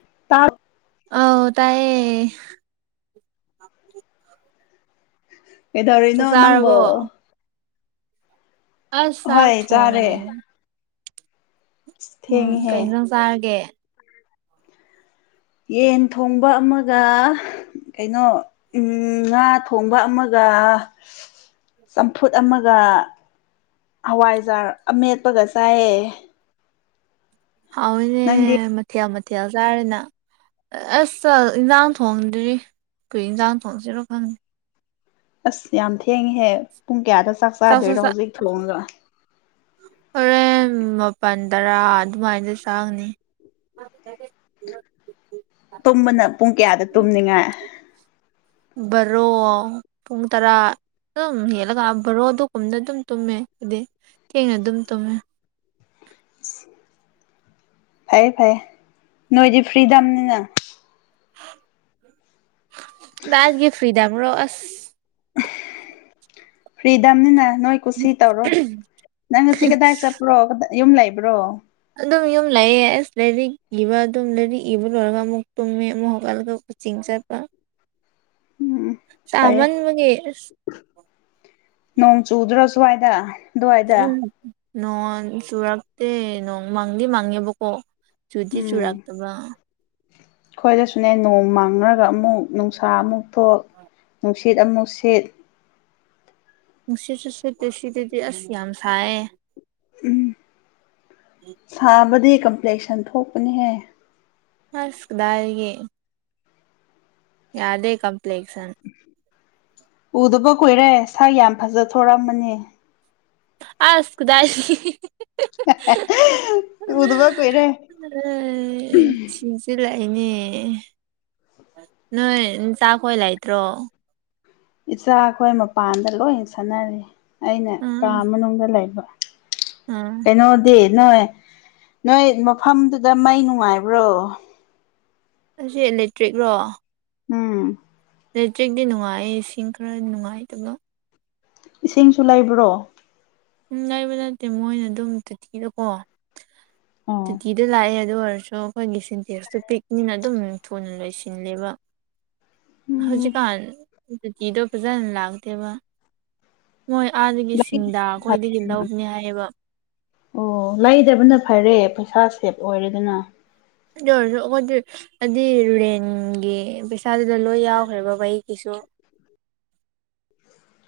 [unintelligible] ꯑꯧ ꯇꯥꯏꯌꯦ ꯀꯩꯗꯧꯔꯤꯅꯣ ꯆꯥꯛ ꯆꯥꯔꯕꯣ ꯅꯪꯕꯣ ꯑꯁ ꯆꯥꯛ ꯍꯣꯏ ꯆꯥꯔꯦ ꯊꯣꯡꯔꯤꯅꯤ ꯑꯁ ꯎꯝ ꯊꯦꯡꯉꯦꯍꯦ ꯀꯩ ꯏꯟꯖꯥꯡ ꯆꯥꯔꯒꯦ ꯌꯦꯟ ꯊꯣꯡꯕ ꯑꯃꯒ ꯀꯩꯅꯣ ꯎꯝ ꯉꯥ ꯊꯣꯡꯕ ꯑꯃꯒ ꯆꯝꯐꯨꯠ ꯑꯃꯒ ꯍꯋꯥꯏꯖꯥꯔ ꯑꯃꯦꯠꯄꯒ ꯆꯥꯏꯌꯦ ꯍꯥꯎꯏꯅꯦ ꯅꯪꯗꯤ ꯃꯊꯦꯜ ꯃꯊꯦꯜ ꯆꯥꯔꯦꯅ ꯑꯁ ꯆꯜ ꯏꯟꯖꯥꯡ ꯊꯣꯡꯗ꯭ꯔꯤ ꯀꯩ ꯏꯟꯖꯥꯡ ꯊꯣꯡꯁꯤꯔꯣ ꯈꯪ ꯑꯁ ꯌꯥꯝ ꯊꯦꯡꯉꯦꯍꯦ ꯄꯨꯡ ꯀꯌꯥꯗ ꯆꯥꯛ ꯆꯥꯛꯁꯨ ꯆꯥꯗꯣꯏꯔꯣ ꯆꯥ ꯍꯧꯖꯤꯛ ꯊꯣꯡꯉꯒ ꯍꯣꯔꯦꯟ ꯃꯥꯄꯜ ꯇꯔꯥ ꯑꯗꯨꯃꯥꯏꯗꯤ ꯆꯥꯒꯅꯤ [inaudible] ꯇꯨꯝꯕꯅ ꯄꯨꯡ ꯀꯌꯥꯗ ꯇꯨꯝꯅꯤꯡꯉꯥꯏ ꯕꯥꯔꯣ ꯄꯨꯡ ꯇꯔꯥ ꯑꯗꯨꯝ ꯍꯦꯜꯂꯒ ꯕꯔꯣ ꯑꯗꯨꯒꯨꯝꯗ ꯑꯗꯨꯝ ꯇꯨꯝꯃꯦ ꯑꯥꯗꯤ ꯊꯦꯡꯅ ꯑꯗꯨꯝ ꯇꯨꯝꯃꯦ [inaudible] ꯐꯩꯌꯦ ꯐꯩꯌꯦ ꯅꯣꯏꯗꯤ ꯐ꯭ꯔꯤꯗꯝꯅꯤꯅ ꯗꯥꯏꯗꯒ ꯐ꯭ꯔꯤꯗꯝꯔꯣ ꯑꯁ ꯐ꯭ꯔꯤꯗꯝꯅꯤꯅ ꯅꯣꯏ ꯀꯨꯁꯤ ꯇꯧꯔꯣ ꯅꯪ ꯉꯁꯤ ꯀꯗꯥꯏ ꯆꯠꯄ꯭ꯔꯣ ꯌꯨꯝ ꯂꯩꯕ꯭ꯔꯣ ꯑꯗꯨꯝ ꯌꯨꯝ ꯂꯥꯏꯑꯦ ꯑꯁ ꯂꯥꯏꯔꯤꯛ ꯏꯕ ꯑꯗꯨꯝ ꯂꯥꯏꯔꯤꯛ ꯏꯕ ꯂꯣꯏꯔꯒ ꯑꯃꯨꯛ ꯇꯨꯝꯃꯦ ꯑꯃꯨꯛ ꯍꯧꯒꯠꯂꯒ ꯀꯣꯆꯤꯡ ꯆꯠꯄ ꯎꯝ ꯐꯩꯌꯦ ꯁꯥꯃꯟꯕꯒꯤ ꯑꯁ ꯅꯣꯡ ꯆꯨꯗ꯭ꯔ ꯑꯗꯨꯋꯥꯏꯗ ꯎꯝ ꯅꯣꯡ ꯆꯨꯔꯛꯇꯦ ꯅꯣꯡ ꯃꯥꯡꯗꯤ ꯃꯡꯉꯦꯕꯀꯣ ꯆꯨꯗꯤ ꯆꯨꯔꯛꯇꯕ ꯈꯣꯏꯗꯁꯨꯅꯦ ꯅꯣꯡ ꯃꯥꯡꯔꯒ ꯑꯃꯨꯛ ꯅꯨꯡꯁꯥ ꯑꯃꯨꯛ ꯊꯣꯛ ꯅꯨꯡꯁꯤꯠ ꯑꯃꯨꯛ ꯁꯤꯠ ꯅꯨꯡꯁꯤꯠꯁꯨ ꯁꯤꯇꯦꯁꯤꯗꯗꯤ ꯑꯁ ꯌꯥꯝ ꯁꯥꯏꯌꯦ ꯎꯝ ꯁꯥꯕꯗꯤ ꯀꯝꯄ꯭ꯂꯦꯛꯁꯟ ꯊꯣꯛꯄꯅꯤꯍꯦ ꯑꯁ ꯀꯗꯥꯏꯗꯒꯤ ꯌꯥꯗꯦ ꯀꯝꯄ꯭ꯂꯦꯛꯁꯟ ꯎꯗꯕ ꯀꯨꯏꯔꯦ ꯁꯛ ꯌꯥꯝ ꯐꯖꯊꯣꯛꯔꯝꯃꯅꯤ ꯑꯁ ꯀꯗꯥꯏꯗꯒꯤ ꯍꯥ ꯍꯥ ꯍꯥ ꯎꯗꯕ ꯀꯨꯏꯔꯦ ꯑꯝ ꯏꯅꯦ ꯅꯣꯏ ꯅꯆꯥꯈꯣꯏ ꯂꯩꯇ꯭ꯔꯣ ꯏꯆꯥ ꯈꯣꯏ ꯃꯄꯥꯟꯗ ꯂꯣꯏ ꯁꯥꯟꯅꯔꯤ ꯑꯩꯅ ꯀꯥ ꯎꯝ ꯃꯅꯨꯡꯗ ꯂꯩꯕ ꯎꯝ ꯀꯩꯅꯣꯗꯤ ꯅꯣꯏ ꯅꯣꯏ ꯃꯐꯝꯗꯨꯗ ꯃꯩ ꯅꯨꯡꯉꯥꯏꯕ꯭ꯔꯣ ꯑꯁꯤ ꯏꯂꯦꯛꯇ꯭ꯔꯤꯛ ꯔꯣ ꯎꯝ ꯑꯂꯦꯇ꯭ꯔꯤꯛꯇꯤ ꯅꯨꯡꯉꯥꯏ ꯏꯁꯤꯡ ꯈꯔ ꯅꯨꯡꯉꯥꯏꯇꯕ ꯏꯁꯤꯡꯁꯨ ꯂꯩꯕ꯭ꯔꯣ ꯎꯝ ꯂꯩꯕ ꯅꯠꯇꯦ ꯃꯣꯏꯅ ꯑꯗꯨꯝ ꯇꯨꯇꯤꯗꯀꯣ ꯑꯣ ꯇꯨꯇꯤꯗꯣ ꯂꯥꯛꯑꯦ ꯑꯗꯣꯔ ꯁꯨ ꯑꯈꯣꯏꯒꯤ ꯁꯤꯟꯇꯦꯛꯁꯇꯨ ꯄꯤꯛꯅꯤꯅ ꯑꯗꯨꯝ ꯊꯨꯅ ꯂꯣꯏꯁꯤꯜꯂꯦꯕ ꯎꯝ ꯍꯧꯖꯤꯛꯀꯥꯟ ꯇꯣꯇꯤꯗꯣ ꯐꯖꯅ ꯂꯥꯛꯇꯦꯕ ꯃꯣꯏ ꯑꯥꯗꯒꯤ ꯁꯤꯡꯗꯝ ꯐꯠ ꯑꯣ ꯂꯩꯗꯕꯅ ꯐꯔꯦ ꯁꯥ ꯁꯦꯞ ꯑꯣꯏꯔꯦꯗꯅ ꯑꯗꯨ ꯑꯣꯏꯔꯖꯨ ꯑꯈꯣꯏꯗꯤ ꯑꯗꯤ ꯔꯦꯟꯒꯤ ꯄꯩꯁꯥ ꯗ ꯂꯣꯏ ꯌꯥꯎꯒ꯭ꯔꯦꯕ ꯕꯥꯩꯒꯤꯁꯨ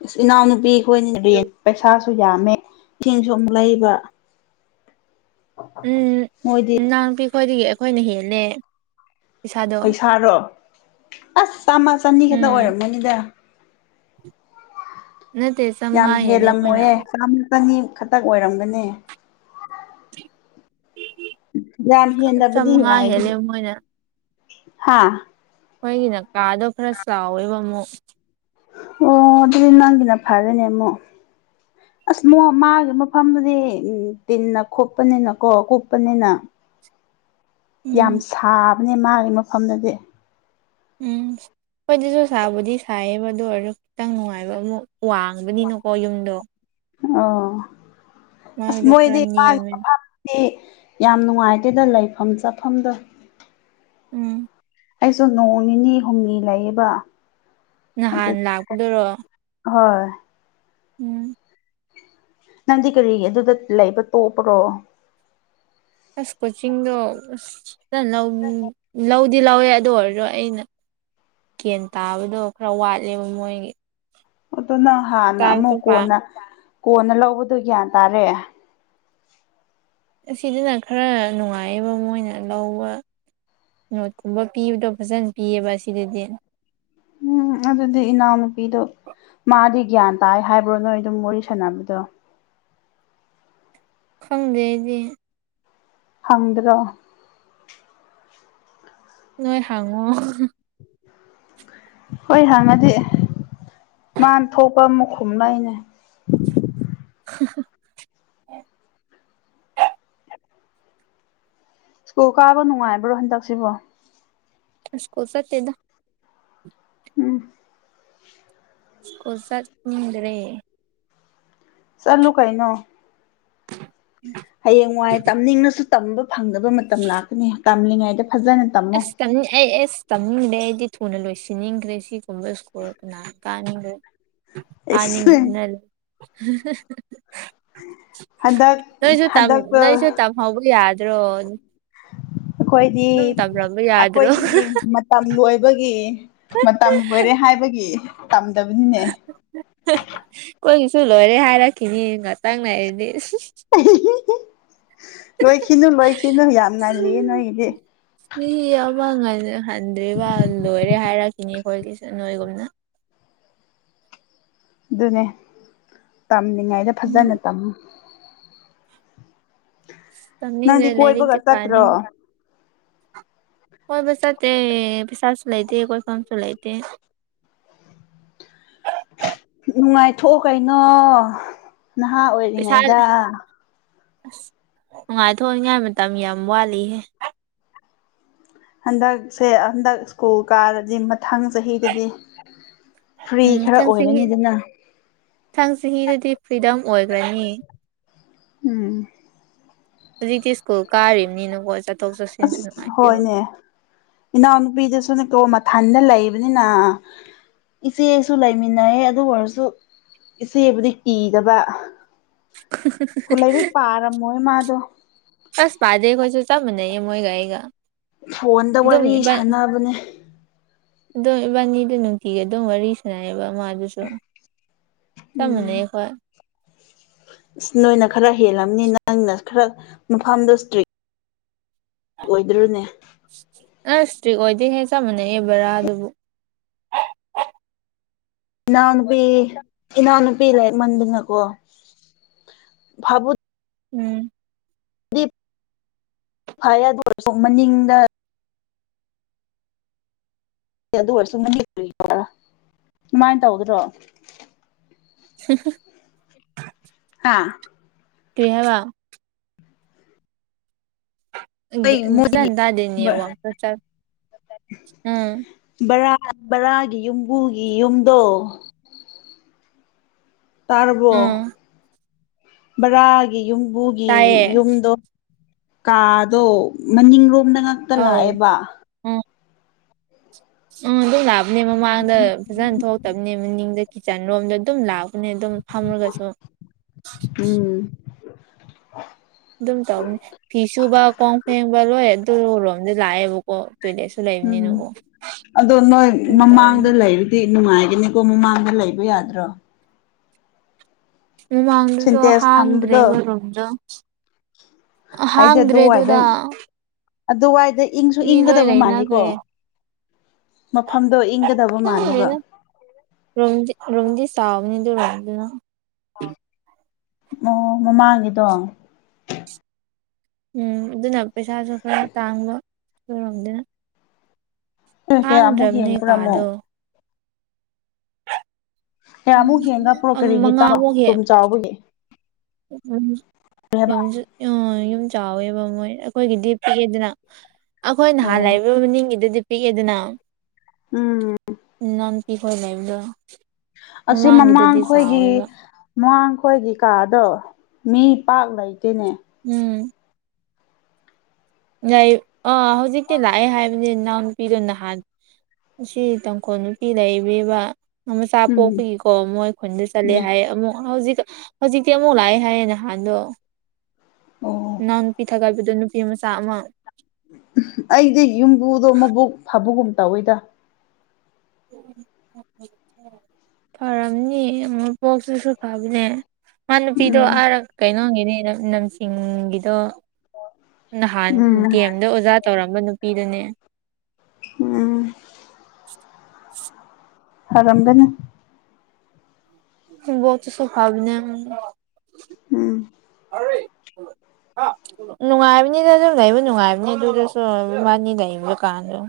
ꯏꯁ ꯏꯅꯥꯎꯅꯨꯄꯤ ꯈꯣꯏꯅꯤ ꯔꯦꯟ ꯄꯩꯁꯥꯁꯨ ꯌꯥꯝꯃꯦ ꯏꯁꯤꯡꯁꯨ ꯑꯃꯨꯛ ꯂꯩꯕ ꯎꯝ ꯃꯣꯏꯗꯤ ꯏꯅꯥꯎꯄꯤꯈꯣꯏꯗꯒꯤ ꯑꯈꯣꯏꯅ ꯍꯦꯜꯂꯦ ꯄꯩꯁꯥꯗꯣ ꯄꯩꯁꯥꯔꯣ ꯑꯁ ꯆꯥꯝꯃ ꯆꯅꯤ ꯈꯛꯇ ꯎꯝ ꯑꯣꯏꯔꯝꯃꯅꯤꯗ [inaudible] ꯌꯥꯝ ꯆꯥꯝꯃꯉꯥ ꯍꯦꯜꯂꯦ ꯑꯩꯈꯣꯏꯅ ꯍꯦꯜꯂꯝꯃꯣꯏꯌꯦ ꯆꯥꯝꯃ ꯇꯪꯅꯤ ꯈꯇꯛ ꯑꯣꯏꯔꯝꯒꯅꯤ ꯌꯥꯝ ꯍꯦꯟꯗꯕꯗꯤ ꯆꯥꯝꯃꯉꯥ ꯌꯥꯏ ꯍꯦꯜꯂꯦ ꯃꯣꯏꯅ ꯍꯥ ꯑꯣꯏꯒꯤꯅ ꯀꯥꯗꯣ ꯈꯔ ꯆꯥꯎꯋꯦꯕ ꯑꯃꯨꯛ ꯑꯣ ꯑꯗꯨꯗꯤ ꯅꯪꯒꯤꯅ ꯐꯔꯦꯅꯦ ꯃꯨꯛ [inaudible] ꯁꯃꯣ ꯃꯥꯒꯤ ꯃꯐꯝꯗꯨꯗꯤ ꯇꯤꯟꯅ ꯈꯣꯞꯄꯅꯤꯅꯀꯣ ꯀꯨꯞꯄꯅꯤꯅ [inaudible] ꯌꯥꯝ ꯁꯥꯕꯅꯦ ꯃꯥꯒꯤ ꯃꯐꯝꯗꯗꯤ ꯎꯝ ꯈꯣꯏꯗꯁꯨ ꯁꯥꯕꯨꯗꯤ ꯁꯥꯏꯌꯦꯕ ꯑꯗꯨ ꯑꯣꯏꯔꯁꯨ ꯈꯤꯇꯪ ꯅꯨꯡꯉꯥꯏꯕ ꯑꯃꯨꯛ ꯋꯥꯡꯕꯅꯤꯅꯀꯣ ꯌꯨꯝꯗꯣ ꯑꯣ ꯑꯁ ꯃꯥꯒꯤꯗꯣ ꯈꯔ ꯃꯣꯏꯗꯤ ꯃꯥꯒꯤ ꯅꯦꯝꯃꯦ ꯃꯐꯝꯗꯤ ꯌꯥꯝ ꯅꯨꯡꯉꯥꯏꯇꯦꯗ ꯂꯩꯐꯝ ꯆꯥꯐꯝꯗꯣ ꯎꯝ ꯑꯩꯁꯨ ꯅꯣꯡ ꯅꯤꯅꯤ ꯍꯨꯝꯅꯤ ꯂꯩꯌꯦꯕ ꯑꯗꯨ ꯅꯍꯥꯟ ꯂꯥꯛꯄꯗꯨꯔꯣ ꯍꯣꯏ ꯎꯝ ꯅꯪꯗꯤ ꯀꯔꯤꯒꯤ ꯑꯗꯨꯗ ꯂꯩꯕ ꯇꯣꯛꯄꯔꯣ ꯑꯁ ꯀꯣꯆꯤꯡꯗꯣ ꯑꯁ [unintelligible] ꯗꯤ ꯂꯧꯋꯦ ꯑꯗꯨ ꯑꯣꯏꯔꯖꯨ ꯑꯩꯅ ꯀꯦꯟ ꯇꯥꯕꯗꯣ ꯈꯔ ꯋꯥꯠꯂꯦꯕ ꯃꯣꯏꯒꯤ ꯑꯗꯨ ꯅꯪ ꯍꯥꯟꯅ ꯇꯥꯛꯇꯣ ꯑꯃꯨꯛ ꯄꯥꯝ ꯀꯣꯟꯅ ꯀꯣꯟꯅ ꯂꯧꯕꯗꯣ ꯒ꯭ꯌꯥꯟ ꯇꯥꯔꯦ ꯑꯁꯤꯗꯅ ꯈꯔ ꯅꯨꯡꯉꯥꯏꯌꯦꯕ ꯃꯣꯏꯅ ꯂꯧꯕ ꯅꯣꯠꯀꯨꯝꯕ ꯄꯤꯕꯗꯣ ꯐꯖꯅ ꯄꯤꯌꯦꯕ ꯑꯁꯤꯗꯗꯤ ꯎꯝ ꯑꯗꯨꯗꯤ ꯏꯅꯥꯎꯅꯨꯄꯤꯗꯣ ꯃꯥꯗꯤ ꯒ꯭ꯌꯥꯟ ꯇꯥꯏ ꯍꯥꯏꯕ꯭ꯔꯣ ꯅꯣꯏ ꯑꯗꯨꯝ ꯋꯥꯔꯤ ꯁꯥꯟꯅꯕꯗꯣ ꯈꯪꯗꯦ ꯑꯩꯗꯤ ꯍꯪꯗ꯭ꯔꯣ ꯅꯣꯏ ꯍꯪꯉꯣ ꯍꯣꯏ ꯍꯪꯉꯗꯤ ꯃꯥꯥꯟ ꯊꯣꯛꯄ ꯑꯃꯥ ꯈꯨꯝꯂꯛꯑꯦꯅꯦ [unintelligible] ꯁ꯭ꯀꯨꯜ ꯀꯥꯕ ꯅꯨꯡꯉꯥꯏꯕ꯭ꯔꯣ ꯍꯟꯗꯛꯁꯤꯕꯣ ꯑꯁ ꯁ꯭ꯀꯨꯜ ꯆꯠꯇꯦꯗ ꯎꯝ ꯁ꯭ꯀꯨꯜ ꯆꯠꯅꯤꯡꯗ꯭ꯔꯦ ꯆꯠꯂꯨ ꯀꯩꯅꯣ ꯍꯌꯦꯡꯋꯥꯏ ꯇꯝꯅꯤꯡꯂꯁꯨ ꯇꯝꯕ ꯐꯪꯗꯕ ꯃꯇꯝ ꯂꯥꯛꯀꯅꯤ ꯇꯝꯂꯤꯉꯩꯗ ꯐꯖꯅ ꯇꯝꯃꯣ ꯑꯁ ꯇꯝꯅꯤ ꯑꯩ ꯑꯦꯁ ꯇꯝꯅꯤꯡꯗꯦ ꯑꯩꯗꯤ ꯊꯨꯅ ꯂꯣꯏꯁꯤꯟꯅꯤꯡꯈ꯭ꯔꯦ ꯁꯤ ꯒꯨꯝꯕ ꯁ꯭ꯀꯨꯜ ꯀꯅꯥ ꯀꯥꯅꯤꯡꯒꯦꯔ ꯑꯦꯁ ꯀꯥꯅꯤꯡꯗꯕꯅ ꯍꯟꯗꯛ [unintelligible] [inaudible] ꯅꯣꯏꯁꯨ ꯇꯝ ꯍꯟꯗꯛꯇ ꯅꯣꯏꯁꯨ ꯇꯝꯍꯧꯕ ꯌꯥꯗ꯭ꯔꯣ ꯑꯩꯈꯣꯏꯗꯤ ꯑꯗꯨꯝ ꯇꯝꯔꯝꯕ ꯌꯥꯗ꯭ꯔꯣ ꯑꯩꯈꯣꯏꯒꯤ ꯃꯇꯝ ꯂꯣꯏꯕꯒꯤ ꯃꯇꯝ ꯂꯣꯏꯔꯦ ꯍꯥꯏꯕꯒꯤ ꯇꯝꯗꯕꯅꯤꯅꯦ ꯁꯨ ꯂꯣꯏꯔꯦ ꯍꯥꯏꯔꯛꯈꯤꯅꯤ ꯉꯥꯇꯪ ꯂꯩꯔꯗꯤ ꯂꯣꯏꯈꯤꯅꯨ ꯂꯣꯏꯈꯤꯅꯨ ꯌꯥꯝ ꯉꯜꯂꯤꯌꯦ ꯅꯣꯏꯒꯤꯗꯤ ꯕꯛ ꯉꯟꯅ ꯍꯟꯗ꯭ꯔꯤꯕ ꯂꯣꯏꯔꯦ ꯍꯥꯏꯔꯛꯈꯤꯅꯤ ꯑꯩꯈꯣꯏꯒꯤꯁꯨ ꯅꯣꯏꯒꯨꯝꯅ ꯑꯗꯨꯅꯦ ꯇꯝꯂꯤꯉꯥꯏꯗ ꯎꯝ ꯐꯖꯅ ꯇꯝꯃꯨ ꯇꯝꯅꯤꯡꯗ꯭ꯔꯦ ꯅꯪꯗꯤ ꯀꯣꯏꯕꯒ ꯂꯥꯏꯔꯤꯛꯇꯤ ꯆꯠꯇ꯭ꯔꯣ ꯄꯥꯅꯤꯡ ꯀꯣꯏꯕ ꯆꯠꯇꯦ ꯄꯩꯁꯥꯁꯨ ꯂꯩꯇꯦ ꯀꯣꯏ ꯐꯝꯁꯨ ꯂꯩꯇꯦ [inaudible] ꯅꯨꯡꯉꯥꯏꯊꯣꯛꯑꯣ ꯀꯩꯅꯣ ꯅꯍꯥ ꯑꯣꯏꯔꯤꯉꯩꯗ ꯑꯁ ꯅꯨꯡꯉꯥꯏꯊꯣꯛꯅꯤꯡꯉꯥꯏ ꯃꯇꯝ ꯌꯥꯝ ꯋꯥꯠꯂꯤꯍꯦ ꯍꯟꯗꯛꯁꯦ ꯍꯟꯗꯛ ꯁ꯭ꯀꯨꯜ ꯀꯥꯔꯗꯤ ꯃꯊꯪ ꯆꯍꯤꯗꯗꯤ ꯐ꯭ꯔꯤ ꯈꯔ ꯑꯣꯏꯔꯅꯤꯗꯅ ꯊꯪ ꯆꯍꯤꯗꯗꯤ ꯐ꯭ꯔꯤꯗꯝ ꯑꯣꯏꯈ꯭ꯔꯅꯤ ꯎꯝ ꯍꯨꯖꯤꯛꯇꯤ ꯑꯁ ꯅꯨꯡꯉꯥꯏꯇꯦꯕ ꯍꯣꯏꯅꯦ ꯏꯅꯥꯎꯅꯨꯄꯤꯗꯁꯨ ꯗꯣ ꯃꯊꯟꯗ ꯂꯩꯕꯅꯤꯅ ꯏꯆꯦꯁꯨ ꯂꯩꯃꯤꯟꯅꯌꯦ ꯑꯗꯨ ꯑꯣꯏꯔꯁꯨ ꯏꯆꯦꯕꯨꯗꯤ ꯀꯤꯗꯕ ꯂꯥꯏꯔꯤꯛ ꯄꯥꯔꯝꯃꯣꯏ ꯃꯥꯗꯣ ꯑꯁ ꯄꯗꯦ ꯑꯩꯈꯣꯏꯁꯨ ꯆꯞ ꯃꯟꯅꯩꯌꯦ ꯃꯣꯏꯒ ꯑꯩꯒ ꯐꯣꯟꯗ ꯋꯥꯔꯤ ꯁꯥꯟꯅꯕꯅꯦ ꯗꯣ ꯏꯕꯥꯟꯅꯤꯗꯣ ꯅꯨꯡꯇꯤꯒꯤ ꯑꯗꯨꯝ ꯋꯥꯔꯤ ꯁꯅꯩ ꯕꯥ ꯃꯥꯗꯨꯁꯨ ꯆꯞ ꯎꯝ ꯃꯥꯅꯩ ꯑꯈꯣꯏ ꯅꯣꯏꯅ ꯈꯔ ꯍꯦꯜꯂꯝꯅꯤ ꯅꯪꯅ ꯈꯔ ꯃꯐꯝꯗꯣ ꯏꯁꯇ꯭ꯔꯤꯛ ꯑꯣꯏꯗ꯭ꯔꯣꯅꯦ ꯁꯇ꯭ꯔꯤꯛ ꯑꯣꯏꯗꯦꯍꯦ ꯆꯞ ꯃꯥꯟꯅꯩ ꯍꯦ ꯕꯔꯥꯗꯕꯨ ꯏꯅꯥꯎꯅꯨꯄꯤ ꯏꯅꯥꯎꯅꯨꯄꯤ ꯂꯦꯛꯃꯟꯗꯅꯀꯣ ꯐꯕꯨꯠ ꯎꯝ ꯐꯥꯌꯪ ꯑꯗꯨ ꯑꯣꯏꯔꯁꯨ ꯃꯅꯤꯡꯗ ꯑꯗꯨ ꯑꯣꯏꯔꯁꯨ ꯑꯗꯨꯨꯃꯥꯏ ꯇꯧꯗ꯭ꯔꯣ [unintelligible] ꯍꯥ ꯀꯔꯤ ꯍꯥꯏꯕ ꯑꯪꯒ ꯑꯩ ꯐꯖꯟ ꯇꯥꯗꯦ ꯅꯦꯋꯥꯛꯇ ꯆꯜ ꯕꯔꯥ ꯕꯔꯥꯒꯤ ꯌꯨꯝꯕꯨꯒꯤ ꯌꯨꯝꯗꯣ ꯇꯥꯔꯕꯣ ꯎꯝ ꯕꯔꯥꯒꯤ ꯌꯨꯝꯕꯨꯒꯤ ꯇꯥꯏꯌꯦ ꯌꯨꯝꯗꯣ ꯀꯥꯗꯣ ꯃꯅꯤꯡꯔꯣꯝꯗ ꯉꯥꯛꯇ ꯑꯧ ꯂꯥꯛꯑꯦꯕ ꯎꯝ ꯎꯝ ꯑꯗꯨꯝ ꯂꯥꯕꯅꯦ ꯃꯃꯥꯡꯗ ꯐꯖꯟ ꯊꯣꯛꯇꯝꯅꯦ ꯃꯅꯤꯡꯗ ꯀꯤꯠꯆꯟ ꯔꯣꯝꯗ ꯑꯗꯨꯝ ꯂꯥꯛ ꯄꯅꯦ ꯑꯗꯨꯝ ꯐꯝꯔꯒꯁꯨ [inaudible] ꯑꯗꯨꯝ ꯇꯧꯕꯅꯤ ꯐꯤ ꯁꯨꯕ ꯀꯣꯟ ꯐꯦꯡꯕ ꯂꯣꯏ ꯑꯗꯨꯔꯣꯝꯗ ꯂꯥꯛꯑꯦꯕꯀꯣ ꯇꯣꯏꯂꯦꯠꯁꯨ ꯂꯩ ꯂꯩꯝꯅꯤꯅ ꯀꯣ ꯅꯪ ꯃꯃꯥꯡꯗ ꯂꯩꯕꯗꯤ ꯅꯨꯡꯉꯥꯏꯒꯅꯤꯀꯣ ꯃꯃꯥꯡꯗ ꯂꯩꯕ ꯌꯥꯗ꯭ꯔꯣ ꯃꯃꯥꯡꯗꯨꯗꯣ ꯁꯤꯟꯇꯦꯛꯁ ꯊꯝꯕꯗꯣ ꯍꯥꯡꯗ꯭ꯔꯦꯕ ꯔꯨꯝꯗꯣ ꯑꯩꯗꯤ ꯍꯥꯡꯗ꯭ꯔꯦ ꯑꯗꯨꯋꯥꯏꯗ ꯑꯗꯨꯗ ꯑꯗꯨꯋꯥꯏꯗ ꯏꯪꯁꯨ ꯃꯤ ꯂꯣꯏ ꯏꯪꯒꯗꯕ ꯃꯥꯜꯂꯦꯀꯣ ꯂꯩꯅꯈ꯭ꯔꯦ ꯃꯐꯝꯗꯣ ꯏꯪꯒꯗꯕ ꯃꯥꯜꯂꯦꯕ ꯔꯨꯝꯗꯨ ꯔꯨꯝꯗꯤ ꯆꯥꯎꯕꯅꯤ ꯑꯗꯨ ꯔꯨꯝꯗꯨꯅ ꯑꯣ ꯃꯃꯥꯡꯒꯤꯗꯣ ꯎꯝ ꯑꯗꯨꯅ ꯄꯩꯁꯥꯁꯨ ꯈꯔ ꯇꯥꯡꯕ ꯗꯨ ꯔꯨꯝꯗꯨꯅ ꯑꯦ ꯀꯌꯥꯃꯨꯛ ꯍꯦꯟꯕ꯭ꯔꯥ ꯑꯃꯣꯛ ꯀꯥꯗꯣ ꯀꯌꯥꯃꯨꯛ ꯍꯦꯟꯒꯄ꯭ꯔꯣ ꯑꯝ ꯀꯔꯤꯒꯤ ꯇꯥꯕ ꯃꯉꯥꯃꯨꯛ ꯍꯦ ꯔꯨꯝ ꯆꯥꯎꯕꯒꯤ ꯌꯝꯖꯨ ꯑꯥ ꯌꯨꯝ ꯆꯥꯎꯋꯦꯕ ꯃꯣꯏꯅ ꯑꯩꯈꯣꯏꯒꯤꯗꯤ ꯄꯤꯛꯑꯦꯗꯅ ꯑꯩꯈꯣꯏ ꯅꯍꯥꯟ ꯑꯣ ꯂꯩꯕ ꯃꯅꯤꯡꯒꯤꯗꯨꯗꯤ ꯄꯤꯛꯑꯦꯗꯅ ꯎꯝ ꯄꯤ ꯈꯣꯏ ꯂꯩꯕꯗꯨ ꯑꯁꯤ ꯃꯃꯥꯡꯈꯣꯏꯒꯤ ꯃꯃꯥꯡ ꯑꯩꯈꯣꯏꯒꯤ ꯀꯥꯗꯣ ꯃꯤ ꯄꯥꯛ ꯂꯩꯇꯦꯅꯦ ꯎꯝ ꯂꯩ ꯑꯥ ꯍꯧꯖꯤꯛꯇꯤ ꯂꯥꯛꯑꯦ ꯍꯥꯏꯕꯅꯤ ꯅꯥ ꯅꯨꯄꯤꯗꯨ ꯅꯍꯥꯟ ꯁꯤ ꯇꯥꯡꯈꯣꯜ ꯅꯨꯄꯤ ꯂꯩꯕꯅꯦꯕ ꯃꯆꯥ ꯎꯝ ꯄꯣꯛꯄꯒꯤꯀꯣ ꯃꯣꯏ ꯈꯨꯟꯗ ꯆꯠꯂꯦ ꯎꯝ ꯍꯥꯏꯌꯦ ꯑꯃꯨꯛ ꯍꯧꯖꯤꯛ ꯍꯧꯖꯤꯛꯇꯤ ꯑꯃꯨꯛ ꯂꯥꯛꯑꯦ ꯍꯥꯏꯌꯦ ꯅꯍꯥꯟꯗꯣ ꯑꯣ ꯏꯅꯥꯎ ꯅꯨꯄꯤ ꯊꯒꯠꯕꯗꯣ ꯅꯨꯄꯤ ꯑꯃ ꯇ ꯑꯃ ꯑꯩꯗꯤ ꯌꯨꯝꯕꯨꯗꯣ ꯃꯕꯨꯛ ꯐꯕꯒꯨꯝ ꯇꯧꯋꯤꯗ [inaudible] ꯐꯔꯝꯅꯤ ꯃꯄꯣꯛꯇꯨꯁꯨ ꯐꯕꯅꯦ ꯃꯥ ꯅꯨꯄꯤꯗꯣ ꯎꯝ ꯑꯥꯔ ꯀꯩꯅꯣꯒꯤꯅꯦ ꯅ ꯅꯝꯆꯤꯡꯒꯤꯗꯣ ꯅꯍꯥꯟ ꯎꯝ ꯗꯤ ꯑꯦꯝꯗ ꯑꯣꯖꯥ ꯇꯧꯔꯝꯕ ꯅꯨ ꯄꯤ ꯗꯨꯅꯦ ꯎꯝ ꯐꯔꯝꯒꯅꯤ ꯏꯕꯣꯛꯇꯨꯁꯨ ꯐꯕꯅꯦ ꯎꯝ [inaudible] ꯅꯨꯡꯉꯥꯏꯕꯅꯤꯗ ꯑꯗꯨꯝ ꯂꯩꯕ ꯅꯨꯡꯉꯥꯏꯕꯅꯤ ꯑꯗꯨꯗꯁꯨ ꯏꯃꯥꯅꯤ ꯂꯩꯕ ꯀꯥꯟꯗꯣ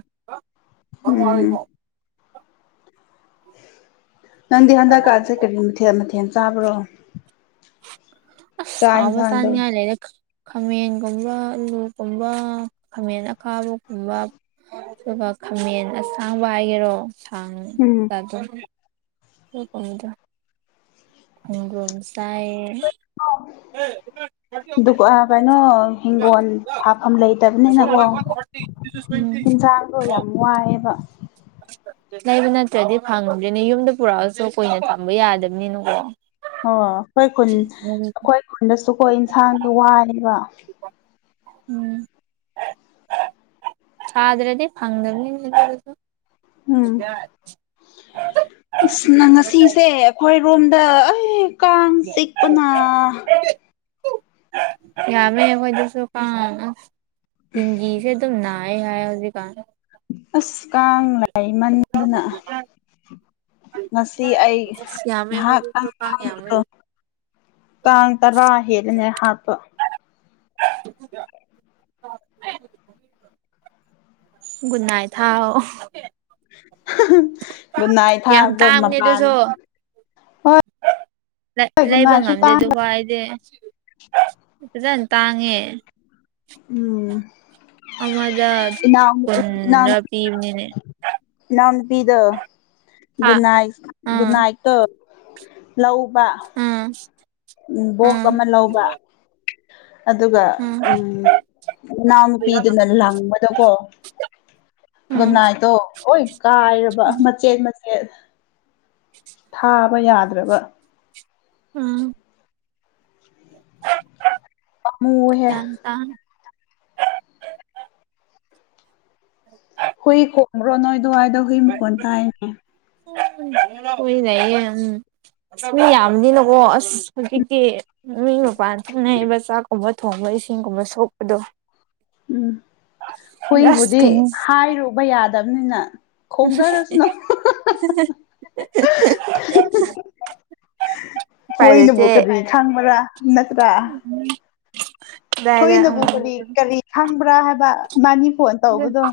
ꯎꯝ [unintelligible] ꯅꯪꯗꯤ ꯍꯟꯗꯛꯀꯥꯟꯁꯦ ꯀꯔꯤ ꯃꯊꯦꯜ ꯃꯊꯦꯜ ꯆꯥꯕ꯭ꯔꯣ ꯑꯁ ꯆꯥꯛ ꯍꯥꯎꯕ ꯌꯦꯟꯁꯥꯡꯗꯣ ꯆꯥꯅꯤꯡꯉꯥꯏ ꯂꯩꯔꯛ ꯈꯥꯃꯦꯟꯒꯨꯝꯕ ꯑꯂꯨꯒꯨꯝꯕ ꯈꯥꯃꯦꯟ ꯑꯈꯥꯕ ꯀꯨꯝꯕ ꯑꯗꯨꯒ ꯈꯥꯃꯦꯟ ꯑꯁꯥꯡꯕ ꯍꯥꯏꯒꯦꯔꯣ ꯁꯥꯡ ꯎꯝ ꯂꯗꯨ ꯑꯗꯨꯒꯨꯝꯕꯗꯨ [unintelligible] ꯗꯨ ꯑꯥ ꯀꯩꯅꯣ ꯍꯤꯡꯒꯣꯜ ꯍꯥꯐꯝ ꯂꯩꯇꯕꯅꯤꯅꯀꯣ ꯎꯝ ꯍꯤꯟꯖꯥꯡꯗꯣ ꯌꯥꯝ ꯋꯥꯏꯑꯦꯕ ꯂꯩꯕ ꯅꯠꯇ꯭ꯔꯗꯤ ꯐꯪꯗ꯭ꯔꯦꯅꯦ ꯌꯨꯝꯗ ꯄꯨꯔꯛꯑꯁꯨ ꯀꯨꯏꯅ ꯊꯝꯕ ꯌꯥꯗꯝꯅꯤꯅ ꯀꯣ ꯑꯣ ꯑꯩꯈꯣꯏ ꯈꯨꯟ ꯑꯩꯈꯣꯏ ꯈꯨꯟꯗꯁꯨꯀꯣ ꯏꯟꯁꯥꯡꯒꯤ ꯋꯥꯅꯦꯕ [inaudible] ꯎꯝ ꯁꯥꯗ꯭ꯔꯗꯤ ꯐꯪꯗꯝꯅꯤꯅꯦ ꯑꯗꯨꯗꯁꯨ ꯎꯝ [unintelligible] ꯑꯁ ꯅꯪ ꯉꯁꯤꯁꯦ ꯑꯩꯈꯣꯏꯔꯣꯝꯗ ꯑꯩ ꯀꯥꯡ ꯆꯤꯛꯄꯅ ꯌꯥꯝꯃꯦ ꯑꯩꯈꯣꯏꯗꯁꯨ ꯀꯥꯡ ꯑꯁ ꯗꯤꯡꯒꯤꯁꯦ ꯑꯗꯨꯝ ꯅꯥ ꯅꯥꯏ ꯍꯥꯏꯌꯦ ꯍꯧꯖꯤꯛꯀꯥꯟ ꯑꯁ ꯀꯥꯡ ꯂꯩꯃꯟꯗꯅ ꯉꯁꯤ ꯑꯩ ꯑꯁ ꯌꯥꯝꯃꯦ ꯑꯩꯈꯣꯏꯗꯁꯨ ꯉꯍꯥꯛꯇꯪ ꯀꯥꯡ ꯌꯥꯝꯃꯦ ꯐꯝꯕꯗꯣ ꯀꯥꯡ ꯇꯔꯥ ꯍꯦꯂꯦꯅꯦ ꯍꯥꯞꯄ [unintelligible] ꯨꯒꯨꯗꯅꯥꯢꯠ ꯊꯥꯎ ꯒꯨꯠꯅꯥꯏꯗ ꯌꯥꯝ ꯊꯥꯕꯗꯣ ꯇꯥꯡꯕꯅꯦ ꯃꯄꯥꯟ ꯑꯗꯨꯁꯨ ꯍꯣꯏ ꯂꯩꯕ ꯒꯨꯠꯅꯥꯏꯁꯨ ꯉꯝꯗꯦ ꯇꯥꯡꯕ ꯗꯨꯕꯥꯏꯗꯤ ꯐꯖꯅ ꯇꯥꯡꯉꯦ ꯎꯝ ꯑꯃꯗ ꯏꯅꯥꯎ ꯀꯨꯟꯂꯥ ꯄꯤꯕꯅꯤꯅꯦ ꯏꯅꯥꯎ ꯅꯨꯄꯤꯗꯣ ꯍꯥ ꯒꯨꯠꯅꯥꯏ ꯑꯥ ꯒꯨꯠꯅꯥꯏꯠ ꯇꯣ ꯂꯧ ꯕꯥ ꯑꯥ ꯎꯝ ꯕꯣꯛꯁ ꯑꯥ ꯑꯃ ꯂꯧꯕ ꯑꯗꯨꯒ ꯑꯥ ꯎꯝ ꯏꯅꯥꯎꯅꯨꯄꯤꯗꯨꯅ ꯂꯪꯕꯗꯀꯣ ꯑꯥ ꯒꯨꯠꯅꯥꯏꯇꯣ ꯂꯣꯏ ꯀꯥꯏꯔꯕ ꯃꯆꯦꯠ ꯃꯆꯦꯠ ꯊꯥꯕ ꯌꯥꯗ꯭ꯔꯕ ꯑꯥ ꯄꯃꯨꯋꯦꯍꯦ ꯌꯥꯝ ꯇꯥꯡ [unintelligible] ꯍꯨꯏ ꯈꯣꯕ꯭ꯔꯣ ꯅꯣꯏ ꯗ꯭ꯋꯥꯏꯗꯣ ꯍꯨꯏ ꯃꯈꯣꯟ ꯇꯥꯏꯅꯦ ꯍꯣꯏ ꯂꯩꯌꯦ ꯎꯝ ꯍꯨꯏ ꯌꯥꯝꯅꯤꯅꯀꯣ ꯑꯁ ꯍꯧꯖꯤꯛꯇꯤ ꯃꯤ ꯃꯄꯥꯟ ꯊꯣꯛꯅꯩꯕ ꯆꯥꯛꯀꯨꯝꯕ ꯊꯣꯡꯕ ꯏꯁꯤꯡꯒꯨꯝꯕ ꯁꯣꯛꯄꯗꯣ ꯎꯝ ꯑꯁ ꯍꯨꯏꯕꯨꯗꯤ ꯀꯤꯡ ꯍꯥꯏꯔꯨꯕ ꯌꯥꯗꯕꯅꯤꯅ ꯈꯣꯡꯖꯔꯁꯅꯨ [unintelligible] ꯎꯄꯥꯏ ꯍꯣꯏꯅꯕꯨ ꯂꯩꯇꯦ ꯀꯔꯤ ꯈꯪꯕ꯭ꯔ ꯅꯠꯇ꯭ꯔ ꯑꯗꯥꯏꯗ ꯎꯝ ꯍꯨꯏꯅꯕꯨ ꯀꯔꯤ ꯑꯗꯨ ꯀꯔꯤ ꯈꯪꯕ꯭ꯔ ꯍꯥꯏꯕ ꯕꯅꯤ ꯐꯣꯟ ꯇꯧꯕꯗꯣ